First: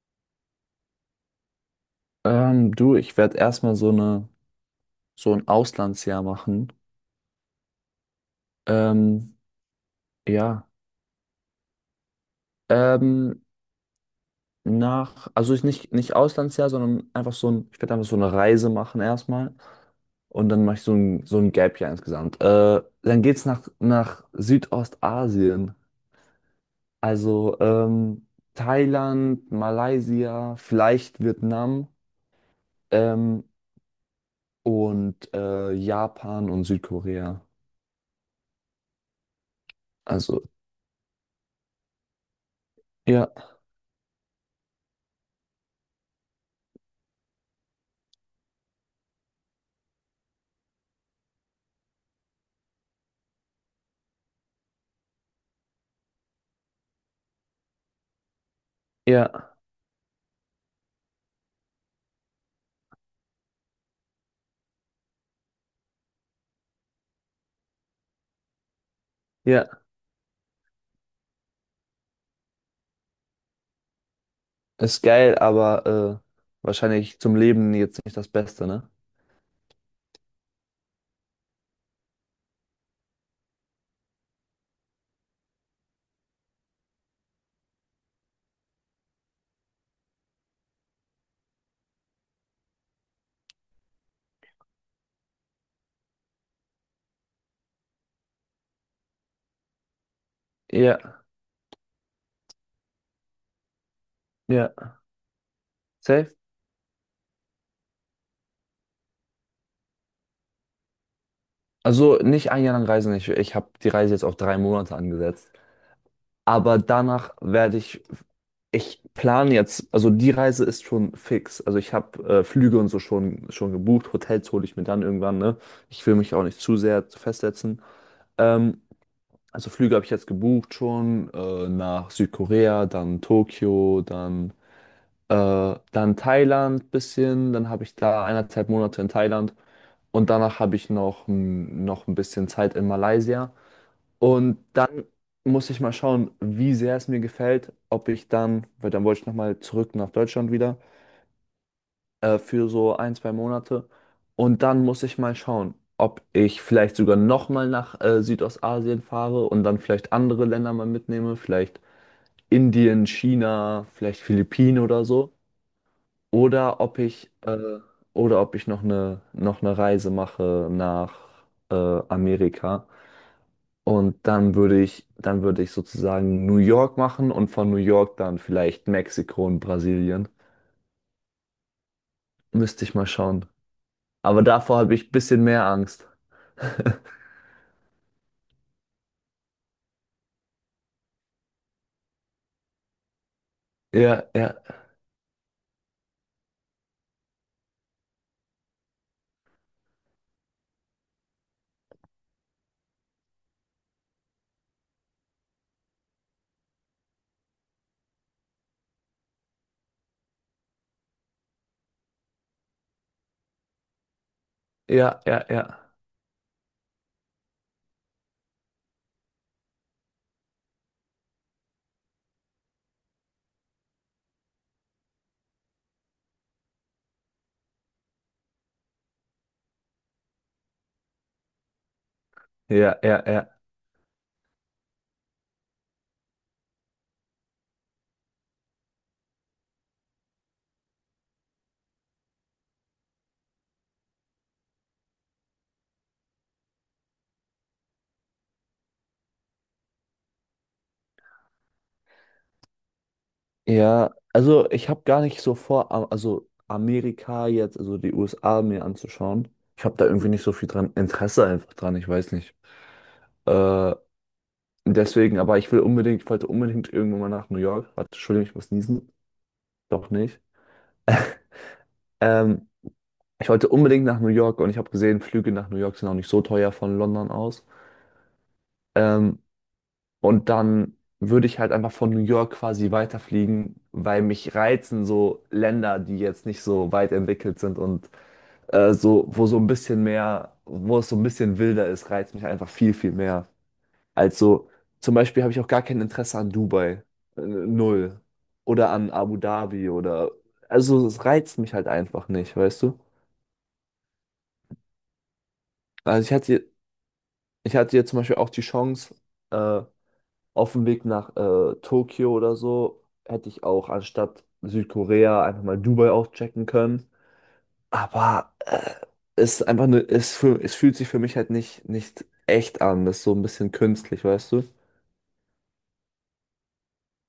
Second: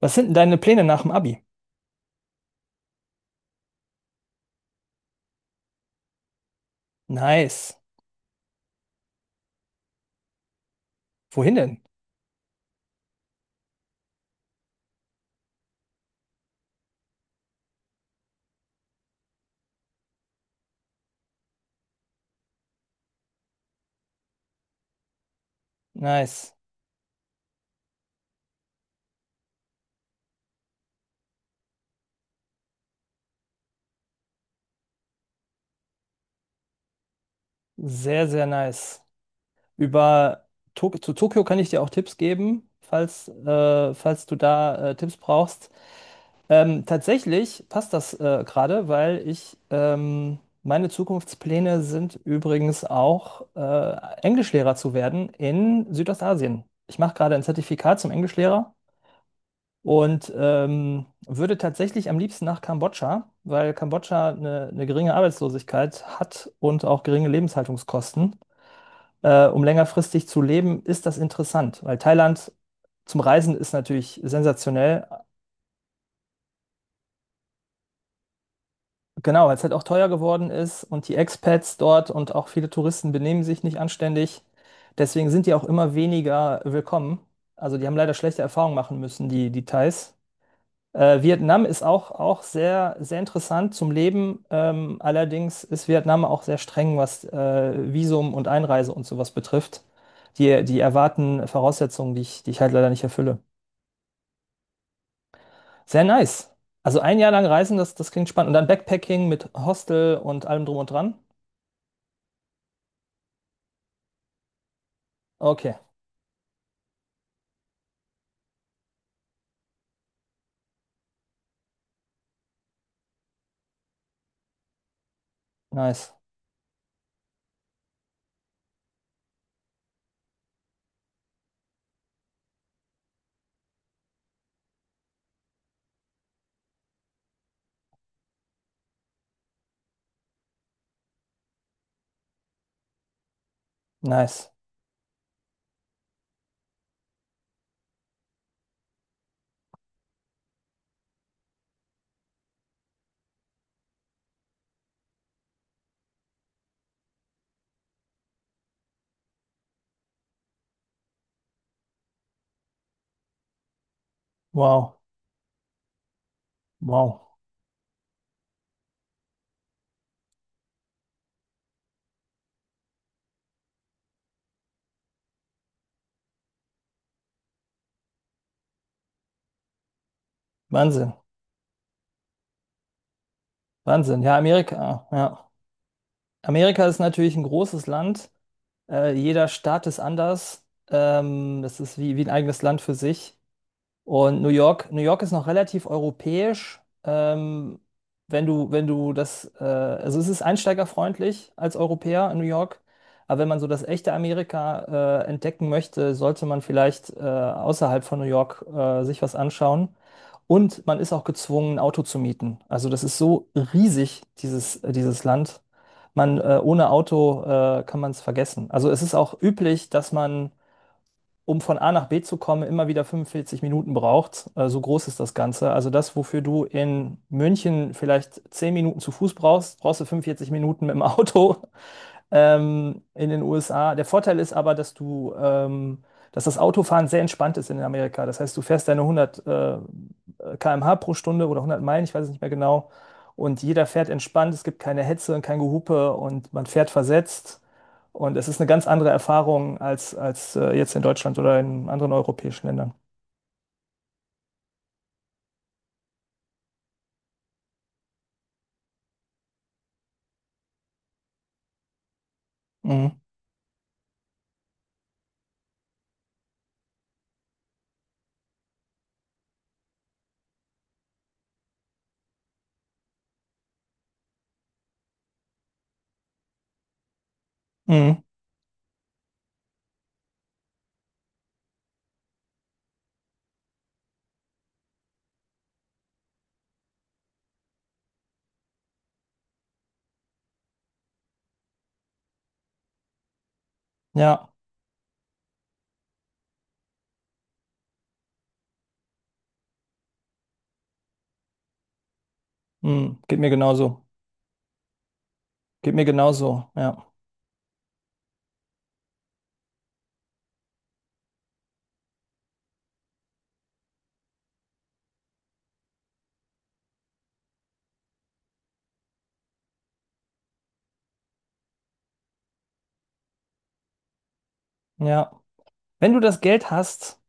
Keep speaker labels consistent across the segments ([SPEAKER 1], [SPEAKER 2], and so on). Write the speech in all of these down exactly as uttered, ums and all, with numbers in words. [SPEAKER 1] Was sind denn deine Pläne nach dem Abi?
[SPEAKER 2] Ähm, du, ich werde erstmal so eine, so ein Auslandsjahr machen.
[SPEAKER 1] Nice.
[SPEAKER 2] Ähm, ja.
[SPEAKER 1] Wohin denn?
[SPEAKER 2] Ähm, nach, also ich nicht, nicht Auslandsjahr, sondern einfach so ein, ich werde einfach so eine Reise machen erstmal. Und dann mache ich so ein, so ein Gap-Jahr insgesamt. Äh, dann geht's nach, nach Südostasien.
[SPEAKER 1] Nice.
[SPEAKER 2] Also ähm, Thailand, Malaysia, vielleicht Vietnam, ähm, und äh, Japan und Südkorea.
[SPEAKER 1] Sehr, sehr nice.
[SPEAKER 2] Also,
[SPEAKER 1] Über Tok zu Tokio kann ich dir auch Tipps geben, falls,
[SPEAKER 2] ja,
[SPEAKER 1] äh, falls du da äh, Tipps brauchst. Ähm, tatsächlich passt das äh, gerade, weil ich ähm, meine Zukunftspläne sind übrigens auch äh, Englischlehrer zu werden in Südostasien. Ich mache gerade ein Zertifikat zum Englischlehrer
[SPEAKER 2] ja,
[SPEAKER 1] und ähm, würde tatsächlich am liebsten nach Kambodscha, weil Kambodscha eine, eine geringe Arbeitslosigkeit hat und auch geringe Lebenshaltungskosten. Äh, um
[SPEAKER 2] ja.
[SPEAKER 1] längerfristig zu leben, ist das interessant, weil Thailand zum Reisen ist natürlich
[SPEAKER 2] Ist
[SPEAKER 1] sensationell.
[SPEAKER 2] geil, aber äh, wahrscheinlich zum Leben jetzt nicht das Beste, ne?
[SPEAKER 1] Genau, weil es halt auch teuer geworden ist und die Expats dort und auch viele Touristen benehmen sich nicht anständig. Deswegen sind die auch immer weniger willkommen. Also die haben leider schlechte Erfahrungen machen müssen, die, die Thais. Äh, Vietnam ist auch, auch sehr, sehr interessant zum Leben. Ähm, allerdings ist Vietnam auch sehr streng, was äh, Visum und Einreise und sowas betrifft. Die, die
[SPEAKER 2] Ja,
[SPEAKER 1] erwarten Voraussetzungen, die ich, die ich halt leider nicht erfülle.
[SPEAKER 2] ja,
[SPEAKER 1] Sehr
[SPEAKER 2] safe.
[SPEAKER 1] nice. Also ein Jahr lang reisen, das, das klingt spannend. Und dann Backpacking mit Hostel und allem drum und dran.
[SPEAKER 2] Also nicht ein Jahr lang reisen. Ich, ich habe die Reise jetzt auf drei Monate angesetzt.
[SPEAKER 1] Okay,
[SPEAKER 2] Aber danach werde ich, ich plane jetzt, also die Reise ist schon fix. Also ich habe äh, Flüge und so schon, schon gebucht. Hotels hole ich mir dann irgendwann, ne? Ich
[SPEAKER 1] nice,
[SPEAKER 2] will mich auch nicht zu sehr festsetzen. Ähm, also Flüge habe ich jetzt gebucht schon äh, nach Südkorea, dann Tokio, dann Äh, dann Thailand bisschen, dann habe ich da eineinhalb Monate in Thailand und danach habe ich noch, m, noch ein bisschen Zeit in Malaysia.
[SPEAKER 1] nice.
[SPEAKER 2] Und dann muss ich mal schauen, wie sehr es mir gefällt, ob ich dann, weil dann wollte ich nochmal zurück nach Deutschland wieder äh, für so ein, zwei Monate. Und dann muss ich mal schauen, ob ich vielleicht sogar nochmal nach äh, Südostasien fahre und dann vielleicht andere Länder mal mitnehme, vielleicht Indien, China, vielleicht Philippinen
[SPEAKER 1] Wow,
[SPEAKER 2] oder so. Oder ob
[SPEAKER 1] wow.
[SPEAKER 2] ich, äh, oder ob ich noch eine, noch eine Reise mache nach äh, Amerika. Und dann würde ich, dann würde ich sozusagen New York machen und von New York dann vielleicht Mexiko und Brasilien.
[SPEAKER 1] Wahnsinn,
[SPEAKER 2] Müsste ich mal schauen.
[SPEAKER 1] Wahnsinn. Ja,
[SPEAKER 2] Aber davor habe
[SPEAKER 1] Amerika,
[SPEAKER 2] ich ein bisschen
[SPEAKER 1] ja.
[SPEAKER 2] mehr Angst.
[SPEAKER 1] Amerika ist natürlich ein großes Land. Äh, jeder Staat ist anders. Ähm, das ist wie, wie ein eigenes Land für sich.
[SPEAKER 2] Ja,
[SPEAKER 1] Und New
[SPEAKER 2] ja,
[SPEAKER 1] York, New York ist noch relativ europäisch. Ähm, wenn du, wenn du das, äh, also es ist einsteigerfreundlich als Europäer in New York, aber wenn man so das echte Amerika äh, entdecken möchte, sollte man vielleicht äh, außerhalb von New York äh, sich was anschauen. Und man ist auch gezwungen, ein Auto zu mieten. Also das ist so riesig, dieses, äh,
[SPEAKER 2] ja,
[SPEAKER 1] dieses
[SPEAKER 2] ja,
[SPEAKER 1] Land.
[SPEAKER 2] ja.
[SPEAKER 1] Man, äh, ohne Auto äh, kann man es vergessen. Also es ist auch üblich, dass man um von A nach B zu kommen, immer wieder fünfundvierzig Minuten braucht. Äh, so groß ist das Ganze. Also das, wofür du in München vielleicht zehn Minuten zu Fuß brauchst, brauchst du fünfundvierzig Minuten mit dem Auto
[SPEAKER 2] Ja,
[SPEAKER 1] ähm,
[SPEAKER 2] ja,
[SPEAKER 1] in den
[SPEAKER 2] ja.
[SPEAKER 1] U S A. Der Vorteil ist aber, dass du, ähm, dass das Autofahren sehr entspannt ist in Amerika. Das heißt, du fährst deine hundert äh, km/h pro Stunde oder hundert Meilen, ich weiß es nicht mehr genau. Und jeder fährt entspannt. Es gibt keine Hetze und kein Gehupe und man fährt versetzt. Und es ist eine ganz andere Erfahrung als, als äh, jetzt in Deutschland oder in anderen europäischen Ländern.
[SPEAKER 2] Ja, also ich habe gar nicht so vor, am- also Amerika jetzt, also die U S A mir anzuschauen. Ich habe da irgendwie nicht so viel dran, Interesse einfach dran, ich weiß nicht.
[SPEAKER 1] Mhm.
[SPEAKER 2] Äh, Deswegen, aber ich will unbedingt, ich wollte unbedingt irgendwann mal nach New York. Warte, Entschuldigung, ich muss niesen. Doch nicht. Ähm, Ich wollte unbedingt nach New York und ich habe gesehen, Flüge nach New York sind auch nicht so teuer von London aus.
[SPEAKER 1] Mhm.
[SPEAKER 2] Ähm, und dann würde ich halt einfach von New York quasi weiterfliegen, weil mich reizen so Länder, die jetzt nicht so weit entwickelt sind und äh, so, wo so ein bisschen mehr, wo es so ein bisschen wilder ist, reizt mich einfach viel, viel mehr.
[SPEAKER 1] Ja,
[SPEAKER 2] Also zum Beispiel habe ich auch gar kein Interesse an Dubai. Äh, Null. Oder an Abu Dhabi oder. Also es reizt mich halt einfach nicht, weißt du?
[SPEAKER 1] mhm. Geht mir genauso. Geht mir
[SPEAKER 2] Also ich hatte,
[SPEAKER 1] genauso. Ja,
[SPEAKER 2] ich hatte jetzt zum Beispiel auch die Chance, äh, auf dem Weg nach äh, Tokio oder so, hätte ich auch anstatt Südkorea einfach mal Dubai auschecken können. Aber äh, es ist einfach nur, es, fühl- es fühlt sich für mich halt nicht, nicht echt an. Das ist so ein bisschen künstlich, weißt du?
[SPEAKER 1] ja. Wenn du das Geld hast,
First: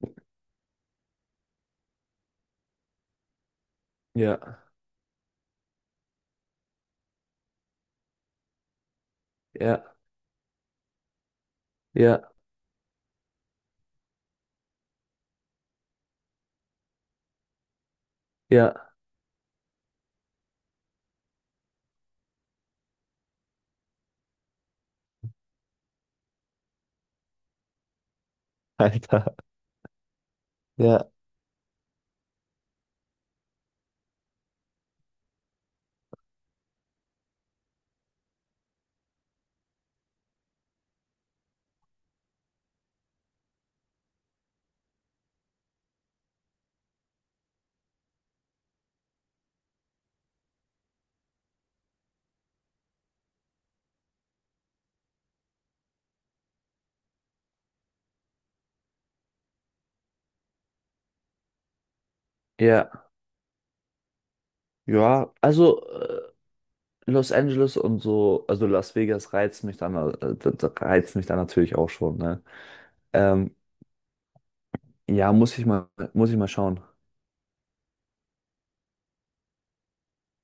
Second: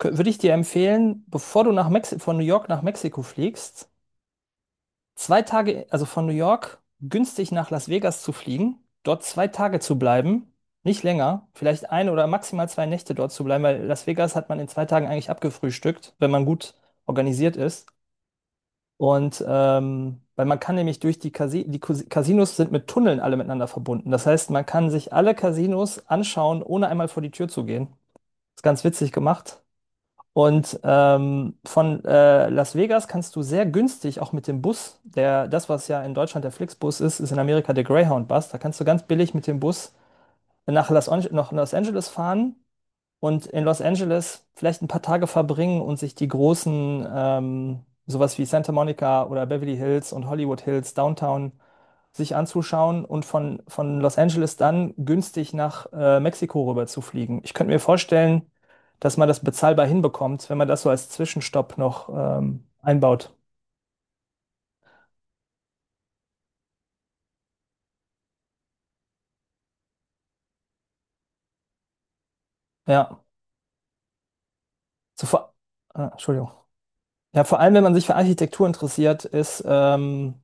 [SPEAKER 1] kö- würde ich dir empfehlen, bevor du nach Mexi von New York nach Mexiko fliegst,
[SPEAKER 2] Ja,
[SPEAKER 1] zwei Tage, also von New York günstig nach Las Vegas zu fliegen, dort zwei Tage
[SPEAKER 2] ja,
[SPEAKER 1] zu bleiben, nicht länger, vielleicht eine oder
[SPEAKER 2] ja,
[SPEAKER 1] maximal zwei Nächte dort zu bleiben, weil Las Vegas hat man in zwei Tagen eigentlich abgefrühstückt, wenn man gut organisiert ist.
[SPEAKER 2] ja.
[SPEAKER 1] Und ähm, weil man kann nämlich durch die Casi die Casi- Casinos sind mit Tunneln alle miteinander verbunden. Das heißt, man kann sich alle Casinos anschauen, ohne einmal vor die Tür zu gehen. Ist ganz witzig
[SPEAKER 2] Alter.
[SPEAKER 1] gemacht. Und
[SPEAKER 2] Ja.
[SPEAKER 1] ähm, von äh, Las Vegas kannst du sehr günstig auch mit dem Bus, der, das, was ja in Deutschland der Flixbus ist, ist in Amerika der Greyhound-Bus. Da kannst du ganz billig mit dem Bus nach Los, Ange- nach Los Angeles fahren und in Los Angeles vielleicht ein paar Tage verbringen und sich die großen, ähm, sowas wie Santa Monica oder Beverly Hills und Hollywood Hills, Downtown sich anzuschauen und von, von Los Angeles dann günstig nach äh, Mexiko rüber zu fliegen. Ich könnte mir vorstellen, dass man das bezahlbar hinbekommt, wenn man das so als Zwischenstopp noch ähm,
[SPEAKER 2] Ja,
[SPEAKER 1] einbaut.
[SPEAKER 2] ja, also äh, Los Angeles und so, also Las Vegas reizt mich dann, äh, da- da reizt mich dann natürlich auch schon, ne?
[SPEAKER 1] Ja,
[SPEAKER 2] Ähm,
[SPEAKER 1] so
[SPEAKER 2] ja,
[SPEAKER 1] vor,
[SPEAKER 2] muss ich mal,
[SPEAKER 1] ah,
[SPEAKER 2] muss ich mal
[SPEAKER 1] Entschuldigung.
[SPEAKER 2] schauen.
[SPEAKER 1] Ja, vor allem, wenn man sich für Architektur interessiert, ist ähm,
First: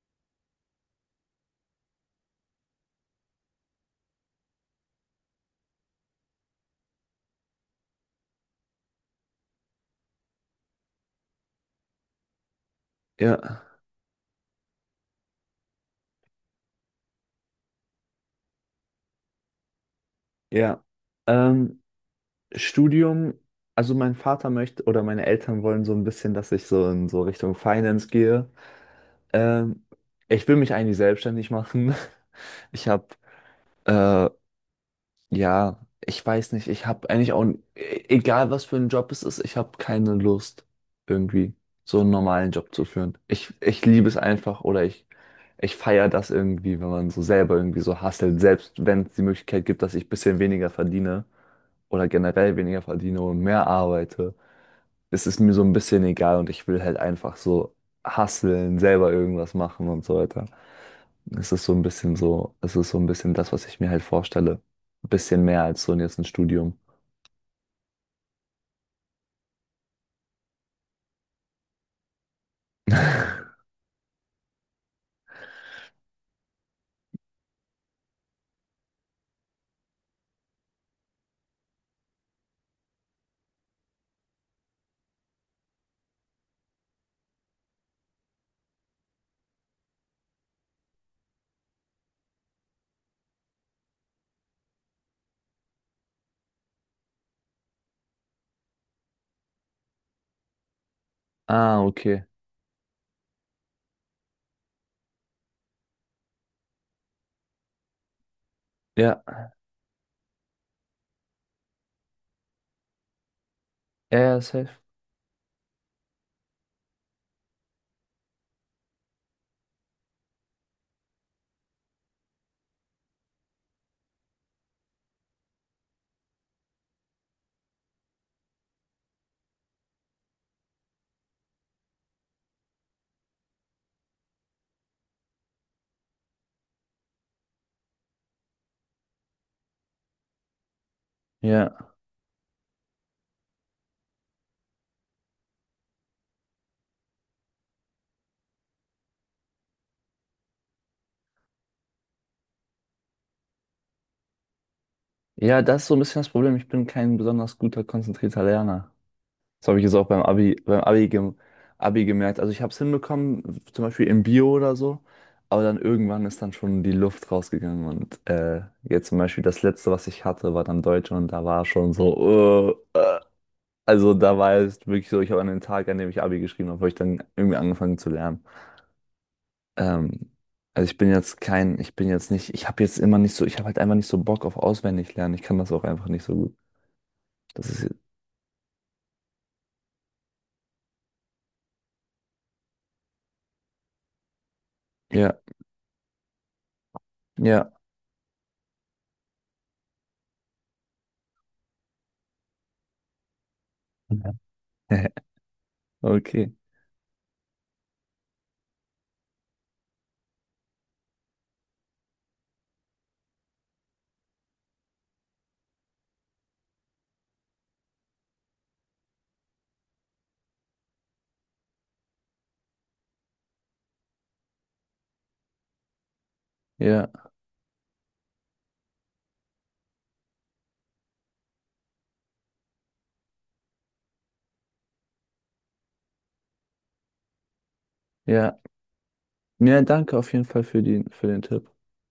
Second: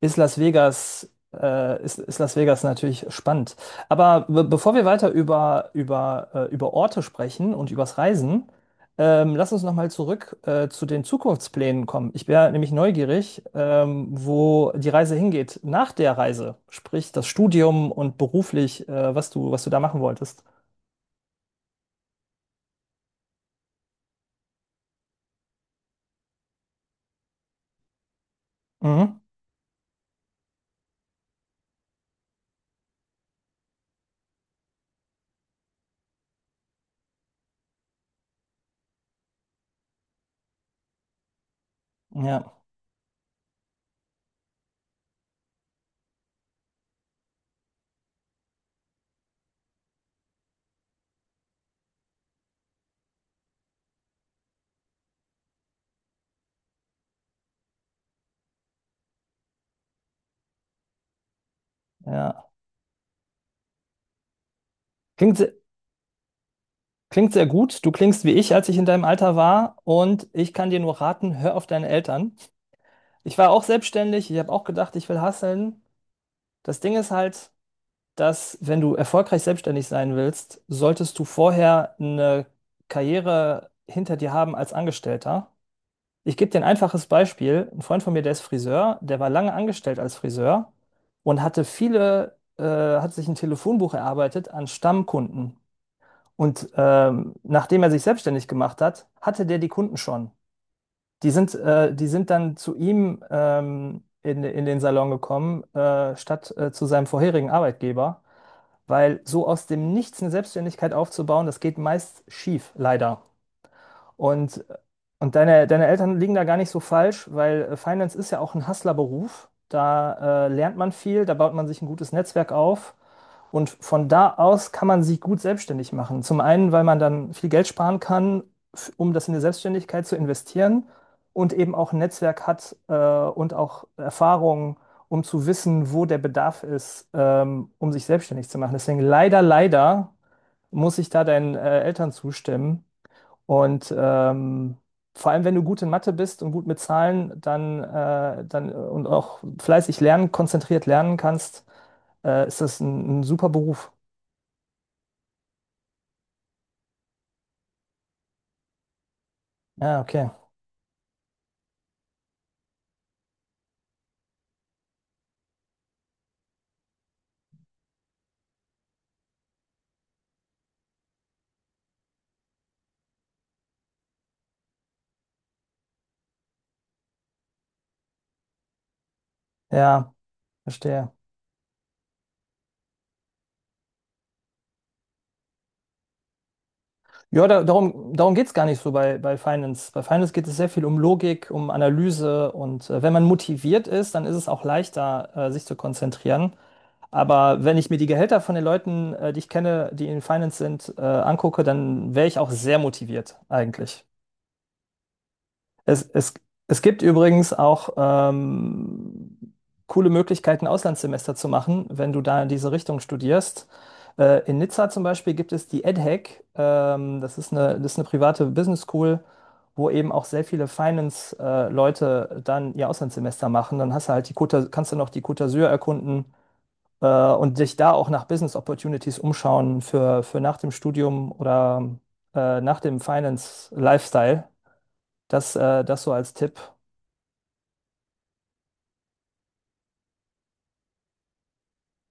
[SPEAKER 1] ist Las Vegas, äh, ist, ist Las Vegas natürlich spannend. Aber be bevor wir weiter über, über, äh, über Orte sprechen und übers Reisen, ähm, lass uns nochmal zurück äh, zu den Zukunftsplänen kommen. Ich wäre nämlich neugierig,
[SPEAKER 2] Ja,
[SPEAKER 1] ähm, wo die Reise hingeht nach der Reise, sprich das Studium und beruflich, äh, was du, was du da machen wolltest.
[SPEAKER 2] ja. Ähm, Studium, also mein Vater möchte oder meine Eltern wollen so ein bisschen, dass ich so in so Richtung Finance gehe.
[SPEAKER 1] Mhm.
[SPEAKER 2] Ähm, Ich will mich eigentlich selbstständig machen. Ich habe äh, ja, ich weiß nicht. Ich habe eigentlich auch, n- e- egal was für ein Job es ist, ich habe keine Lust, irgendwie so einen normalen
[SPEAKER 1] Ja,
[SPEAKER 2] Job zu führen. Ich, ich liebe es einfach oder ich, ich feiere das irgendwie, wenn man so selber irgendwie so hustelt, selbst wenn es die Möglichkeit gibt, dass ich ein bisschen weniger verdiene oder generell weniger verdiene und mehr arbeite. Es ist mir so ein bisschen egal und ich will halt einfach so hustlen, selber irgendwas machen und so weiter. Es ist so ein bisschen
[SPEAKER 1] ja.
[SPEAKER 2] so, es ist so ein bisschen das, was ich mir halt vorstelle. Ein
[SPEAKER 1] Klingt,
[SPEAKER 2] bisschen
[SPEAKER 1] se-
[SPEAKER 2] mehr als so jetzt ein Studium.
[SPEAKER 1] klingt sehr gut. Du klingst wie ich, als ich in deinem Alter war. Und ich kann dir nur raten, hör auf deine Eltern. Ich war auch selbstständig, ich habe auch gedacht, ich will hustlen. Das Ding ist halt, dass wenn du erfolgreich selbstständig sein willst, solltest du vorher eine Karriere hinter dir haben als Angestellter. Ich gebe dir ein einfaches Beispiel. Ein Freund von mir, der ist Friseur, der war lange angestellt als Friseur und hatte viele, äh, hat sich ein Telefonbuch erarbeitet an Stammkunden. Und ähm, nachdem er sich selbstständig gemacht hat, hatte der die Kunden schon. Die sind,
[SPEAKER 2] Ah,
[SPEAKER 1] äh, die
[SPEAKER 2] okay.
[SPEAKER 1] sind dann zu ihm ähm, in, in den Salon gekommen, äh, statt äh, zu seinem vorherigen Arbeitgeber, weil
[SPEAKER 2] Ja,
[SPEAKER 1] so aus dem Nichts eine Selbstständigkeit aufzubauen, das geht meist schief, leider.
[SPEAKER 2] ja, ja,
[SPEAKER 1] Und,
[SPEAKER 2] safe.
[SPEAKER 1] und deine, deine Eltern liegen da gar nicht so falsch, weil äh, Finance ist ja auch ein Hustlerberuf. Da äh, lernt man viel, da baut man sich ein gutes Netzwerk auf. Und von da aus kann man sich gut selbstständig machen. Zum einen, weil man dann viel Geld sparen kann, f- um das in die Selbstständigkeit zu investieren und eben auch ein Netzwerk hat äh, und auch Erfahrung, um zu wissen, wo der Bedarf ist, ähm, um sich selbstständig zu machen. Deswegen leider, leider muss ich da deinen äh,
[SPEAKER 2] Ja.
[SPEAKER 1] Eltern zustimmen. Und ähm, vor allem, wenn du gut in Mathe bist und gut mit Zahlen, dann, äh, dann äh, und auch fleißig lernen, konzentriert lernen kannst, äh, ist das ein, ein super Beruf.
[SPEAKER 2] Ja, das ist so ein bisschen das Problem. Ich bin kein besonders guter, konzentrierter Lerner. Das habe ich jetzt
[SPEAKER 1] Ja,
[SPEAKER 2] auch beim
[SPEAKER 1] okay.
[SPEAKER 2] Abi, beim Abi, gem Abi gemerkt. Also ich habe es hinbekommen, zum Beispiel im Bio oder so, aber dann irgendwann ist dann schon die Luft rausgegangen und äh, jetzt zum Beispiel das letzte, was ich hatte, war dann Deutsch und da war schon so, äh, äh. Also da war es wirklich so, ich habe an den Tag, an dem ich Abi geschrieben habe, habe ich dann irgendwie angefangen zu lernen.
[SPEAKER 1] Ja,
[SPEAKER 2] Ähm, also ich bin
[SPEAKER 1] verstehe.
[SPEAKER 2] jetzt kein, ich bin jetzt nicht, ich habe jetzt immer nicht so, ich habe halt einfach nicht so Bock auf auswendig lernen. Ich kann das auch einfach nicht so gut.
[SPEAKER 1] Ja, da,
[SPEAKER 2] Das ist,
[SPEAKER 1] darum, darum geht es gar nicht so bei, bei Finance. Bei Finance geht es sehr viel um Logik, um Analyse und äh, wenn man motiviert ist, dann ist es auch leichter,
[SPEAKER 2] ja,
[SPEAKER 1] äh, sich zu konzentrieren. Aber
[SPEAKER 2] ja,
[SPEAKER 1] wenn ich mir die Gehälter von den Leuten, äh, die ich kenne, die in Finance sind, äh, angucke, dann wäre ich auch sehr motiviert eigentlich. Es, es,
[SPEAKER 2] okay,
[SPEAKER 1] es gibt übrigens auch ähm, coole Möglichkeiten, Auslandssemester zu machen, wenn du da in diese Richtung studierst. Äh, in Nizza zum Beispiel gibt es die EdHec. Ähm, das ist eine, das ist eine private Business School, wo eben auch sehr viele Finance-Leute dann ihr Auslandssemester machen. Dann hast du halt die Côte, kannst du noch die Côte d'Azur erkunden äh,
[SPEAKER 2] ja,
[SPEAKER 1] und dich da auch nach Business Opportunities umschauen für, für nach dem Studium oder äh, nach dem Finance-Lifestyle. Das, äh, das so als Tipp.
[SPEAKER 2] ja. Ja, danke auf jeden Fall für die, für den Tipp.